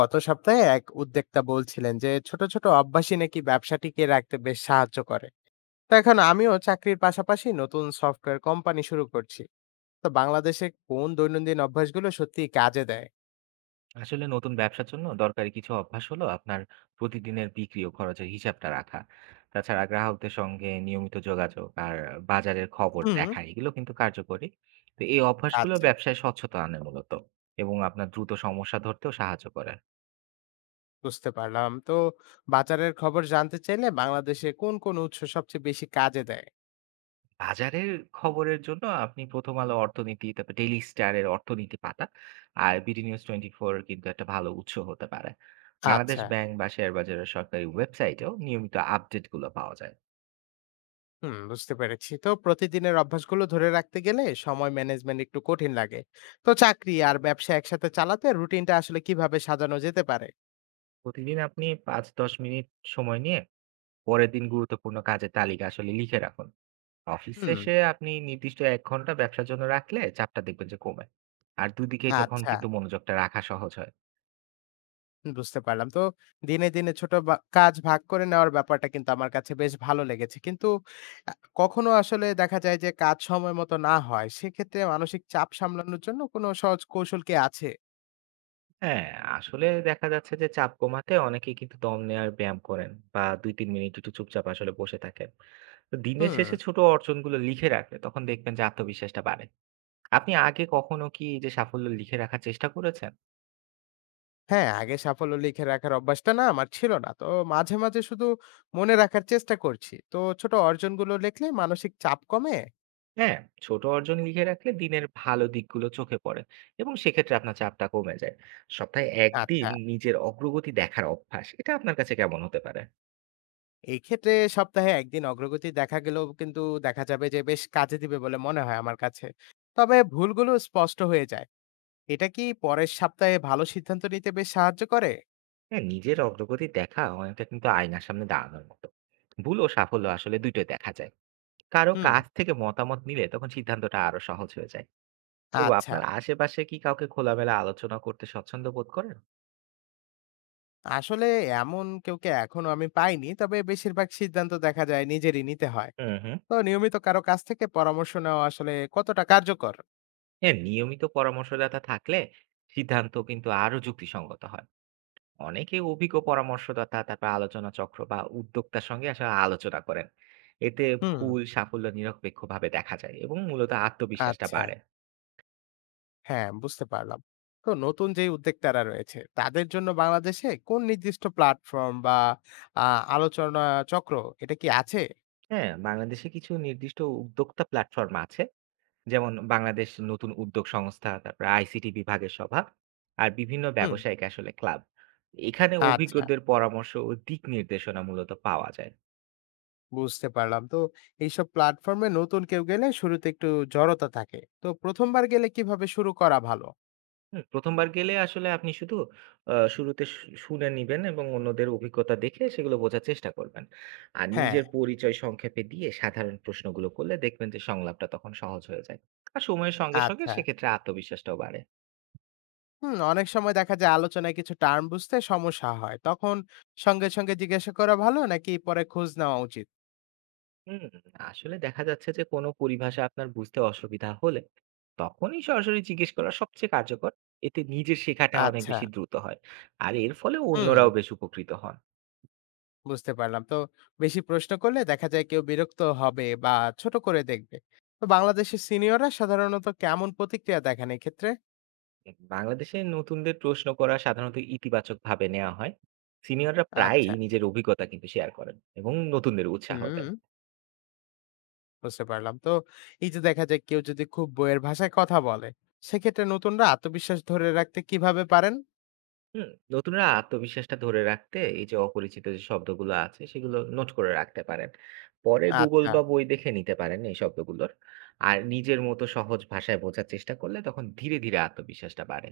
গত সপ্তাহে এক উদ্যোক্তা বলছিলেন যে ছোট ছোট অভ্যাসই নাকি ব্যবসা টিকিয়ে রাখতে বেশ সাহায্য করে। তো এখন আমিও চাকরির পাশাপাশি নতুন সফটওয়্যার কোম্পানি শুরু করছি। তো বাংলাদেশে কোন দৈনন্দিন অভ্যাসগুলো সত্যি কাজে দেয়? আসলে নতুন ব্যবসার জন্য দরকারি কিছু অভ্যাস হলো আপনার প্রতিদিনের বিক্রি ও খরচের হিসাবটা রাখা। তাছাড়া গ্রাহকদের সঙ্গে নিয়মিত যোগাযোগ আর বাজারের খবর হুম। দেখা এগুলো কিন্তু কার্যকরী। তো এই অভ্যাসগুলো আচ্ছা। ব্যবসায় স্বচ্ছতা আনে মূলত এবং আপনার দ্রুত সমস্যা ধরতেও সাহায্য করে। বুঝতে পারলাম। তো বাজারের খবর জানতে চাইলে বাংলাদেশে কোন কোন উৎস সবচেয়ে বেশি কাজে দেয়? বাজারের খবরের জন্য আপনি প্রথম আলো অর্থনীতি, তারপর ডেইলি স্টারের অর্থনীতি পাতা আর বিডি নিউজ টোয়েন্টি ফোর কিন্তু একটা ভালো উৎস হতে পারে। বাংলাদেশ আচ্ছা। ব্যাংক বা শেয়ার বাজারের সরকারি ওয়েবসাইটেও নিয়মিত আপডেটগুলো পাওয়া যায়। হুম, বুঝতে পেরেছি। তো প্রতিদিনের অভ্যাসগুলো ধরে রাখতে গেলে সময় ম্যানেজমেন্ট একটু কঠিন লাগে। তো চাকরি আর ব্যবসা একসাথে চালাতে রুটিনটা আসলে কিভাবে সাজানো যেতে পারে? প্রতিদিন আপনি ৫-১০ মিনিট সময় নিয়ে পরের দিন গুরুত্বপূর্ণ কাজের তালিকা আসলে লিখে রাখুন। অফিস হুম। শেষে আপনি নির্দিষ্ট ১ ঘন্টা ব্যবসার জন্য রাখলে চাপটা দেখবেন যে কমে। আর দুদিকে তখন আচ্ছা, কিন্তু মনোযোগটা রাখা সহজ হয়। বুঝতে পারলাম। তো দিনে, দিনে ছোট বা কাজ ভাগ করে নেওয়ার ব্যাপারটা কিন্তু আমার কাছে বেশ ভালো লেগেছে। কিন্তু আ কখনো আসলে দেখা যায় যে কাজ সময় মতো না হয়, সেক্ষেত্রে মানসিক চাপ সামলানোর জন্য কোনো সহজ কৌশল কি আছে? হ্যাঁ, আসলে দেখা যাচ্ছে যে চাপ কমাতে অনেকেই কিন্তু দম নেওয়ার ব্যায়াম করেন বা ২-৩ মিনিট একটু চুপচাপ আসলে বসে থাকেন। তো দিনের হুম। শেষে ছোট অর্জনগুলো লিখে রাখলে তখন দেখবেন যে আত্মবিশ্বাসটা বাড়ে। আপনি আগে কখনো কি এই যে সাফল্য লিখে রাখার চেষ্টা করেছেন? হ্যাঁ, আগে সাফল্য লিখে রাখার অভ্যাসটা না আমার ছিল না। তো মাঝে, মাঝে শুধু মনে রাখার চেষ্টা করছি। তো ছোট অর্জনগুলো লিখলে মানসিক চাপ কমে? হ্যাঁ, ছোট অর্জন লিখে রাখলে দিনের ভালো দিকগুলো চোখে পড়ে এবং সেক্ষেত্রে আপনার চাপটা কমে যায়। সপ্তাহে ১ আচ্ছা। দিন নিজের অগ্রগতি দেখার অভ্যাস, এটা আপনার কাছে কেমন হতে পারে? এই ক্ষেত্রে সপ্তাহে একদিন অগ্রগতি দেখা গেলেও কিন্তু দেখা যাবে যে বেশ কাজে দিবে বলে মনে হয় আমার কাছে। তবে ভুলগুলো স্পষ্ট হয়ে যায়। এটা কি পরের সপ্তাহে ভালো সিদ্ধান্ত নিতে বেশ সাহায্য করে? হ্যাঁ, নিজের অগ্রগতি দেখা অনেকটা কিন্তু আয়নার সামনে দাঁড়ানোর মতো। ভুল ও সাফল্য আসলে দুইটাই দেখা যায়। কারো হুম। কাছ থেকে মতামত নিলে তখন সিদ্ধান্তটা আরো সহজ হয়ে যায়। তো আচ্ছা, আপনার আশেপাশে কি কাউকে খোলামেলা আলোচনা করতে স্বচ্ছন্দ বোধ করেন? আসলে এমন কাউকে এখনো আমি পাইনি। তবে বেশিরভাগ সিদ্ধান্ত দেখা যায় নিজেরই নিতে হয়। হুম, হুম। তো নিয়মিত কারো কাছ থেকে পরামর্শ নেওয়া আসলে কতটা কার্যকর? হ্যাঁ, নিয়মিত পরামর্শদাতা থাকলে সিদ্ধান্ত কিন্তু আরো যুক্তিসঙ্গত হয়। অনেকে অভিজ্ঞ পরামর্শদাতা, তারপর আলোচনা চক্র বা উদ্যোক্তার সঙ্গে আসলে আলোচনা করেন। এতে হুম। ভুল সাফল্য নিরপেক্ষভাবে দেখা যায় এবং মূলত আত্মবিশ্বাসটা আচ্ছা। বাড়ে। হ্যাঁ, বুঝতে পারলাম। তো নতুন যে উদ্যোক্তারা রয়েছে তাদের জন্য বাংলাদেশে কোন নির্দিষ্ট প্ল্যাটফর্ম বা আ আলোচনা চক্র এটা কি আছে? হ্যাঁ, বাংলাদেশে কিছু নির্দিষ্ট উদ্যোক্তা প্ল্যাটফর্ম আছে, যেমন বাংলাদেশ নতুন উদ্যোগ সংস্থা, তারপর আইসিটি বিভাগের সভা আর বিভিন্ন হুম। ব্যবসায়িক আসলে ক্লাব। এখানে আচ্ছা, অভিজ্ঞদের পরামর্শ ও দিক নির্দেশনা মূলত পাওয়া যায়। বুঝতে পারলাম। তো এইসব প্ল্যাটফর্মে নতুন কেউ গেলে শুরুতে একটু জড়তা থাকে। তো ১ম বার গেলে কিভাবে শুরু করা ভালো? হুম, ১ম বার গেলে আসলে আপনি শুধু শুরুতে শুনে নিবেন এবং অন্যদের অভিজ্ঞতা দেখে সেগুলো বোঝার চেষ্টা করবেন। আর হ্যাঁ। নিজের পরিচয় সংক্ষেপে দিয়ে সাধারণ প্রশ্নগুলো করলে দেখবেন যে সংলাপটা তখন সহজ হয়ে যায়। আর সময়ের সঙ্গে, সঙ্গে আচ্ছা। সেক্ষেত্রে আত্মবিশ্বাসটাও বাড়ে। হুম, অনেক সময় দেখা যায় আলোচনায় কিছু টার্ম বুঝতে সমস্যা হয়। তখন সঙ্গে, সঙ্গে জিজ্ঞাসা করা ভালো নাকি পরে খোঁজ নেওয়া উচিত? হুম, আসলে দেখা যাচ্ছে যে কোনো পরিভাষা আপনার বুঝতে অসুবিধা হলে তখনই সরাসরি জিজ্ঞেস করা সবচেয়ে কার্যকর। এতে নিজের শেখাটা অনেক আচ্ছা, বেশি দ্রুত হয়। আর এর ফলে হুম। অন্যরাও বেশ উপকৃত হন। বুঝতে পারলাম। তো বেশি প্রশ্ন করলে দেখা যায় কেউ বিরক্ত হবে বা ছোট করে দেখবে। তো বাংলাদেশের সিনিয়ররা সাধারণত কেমন প্রতিক্রিয়া দেখান এক্ষেত্রে? বাংলাদেশে নতুনদের প্রশ্ন করা সাধারণত ইতিবাচক ভাবে নেওয়া হয়। সিনিয়ররা আচ্ছা। প্রায়ই নিজের অভিজ্ঞতা কিন্তু শেয়ার করেন এবং নতুনদের উৎসাহ হুম, দেন। বুঝতে পারলাম। তো এই যে দেখা যায় কেউ যদি খুব বইয়ের ভাষায় কথা বলে, সেক্ষেত্রে নতুনরা আত্মবিশ্বাস ধরে রাখতে কিভাবে পারেন? হুম, নতুনরা আত্মবিশ্বাসটা ধরে রাখতে এই যে অপরিচিত যে শব্দগুলো আছে সেগুলো নোট করে রাখতে পারেন। পরে গুগল আচ্ছা। বা বই দেখে নিতে পারেন এই শব্দগুলোর। আর নিজের মতো সহজ ভাষায় বোঝার চেষ্টা করলে তখন ধীরে ধীরে আত্মবিশ্বাসটা বাড়ে।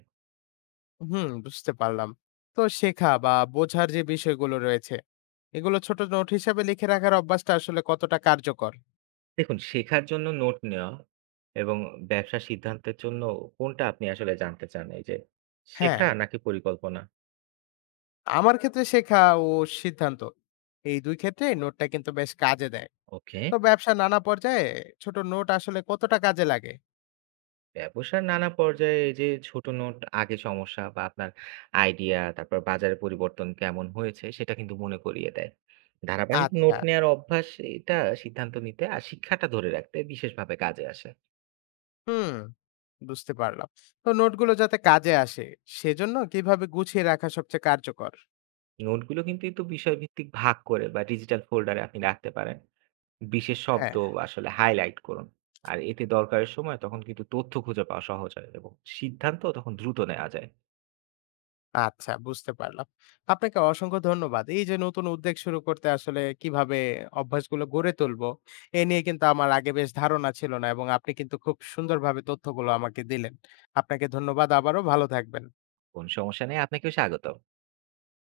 হুম, বুঝতে পারলাম। তো শেখা বা বোঝার যে বিষয়গুলো রয়েছে, এগুলো ছোট নোট হিসাবে লিখে রাখার অভ্যাসটা আসলে কতটা কার্যকর? দেখুন, শেখার জন্য নোট নেওয়া এবং ব্যবসা সিদ্ধান্তের জন্য কোনটা আপনি আসলে জানতে চান, এই যে হ্যাঁ। শেখা নাকি পরিকল্পনা? আমার ক্ষেত্রে শেখা ও সিদ্ধান্ত এই দুই ক্ষেত্রে নোটটা কিন্তু বেশ কাজে দেয়। ওকে। তো ব্যবসা নানা পর্যায়ে ছোট নোট আসলে কতটা কাজে লাগে? ব্যবসার নানা পর্যায়ে এই যে ছোট নোট, আগে সমস্যা বা আপনার আইডিয়া, তারপর বাজারের পরিবর্তন কেমন হয়েছে সেটা কিন্তু মনে করিয়ে দেয়। ধারাবাহিক আচ্ছা। নোট নেয়ার অভ্যাস, এটা সিদ্ধান্ত নিতে আর শিক্ষাটা ধরে রাখতে বিশেষভাবে কাজে আসে। হুম, বুঝতে পারলাম। তো নোটগুলো যাতে কাজে আসে সেজন্য কিভাবে গুছিয়ে রাখা সবচেয়ে কার্যকর? নোটগুলো কিন্তু একটু বিষয়ভিত্তিক ভাগ করে বা ডিজিটাল ফোল্ডারে আপনি রাখতে পারেন। বিশেষ শব্দ হ্যাঁ। আসলে হাইলাইট করুন। আর এতে দরকারের সময় তখন কিন্তু তথ্য খুঁজে পাওয়া সহজ হয় এবং সিদ্ধান্ত তখন দ্রুত নেওয়া যায়। আচ্ছা, বুঝতে পারলাম। আপনাকে অসংখ্য ধন্যবাদ। এই যে নতুন উদ্যোগ শুরু করতে আসলে কিভাবে অভ্যাসগুলো গড়ে তুলবো এ নিয়ে কিন্তু আমার আগে বেশ ধারণা ছিল না, এবং আপনি কিন্তু খুব সুন্দরভাবে তথ্যগুলো আমাকে দিলেন। আপনাকে ধন্যবাদ আবারও। ভালো থাকবেন। কোন সমস্যা নেই, আপনাকেও স্বাগতম।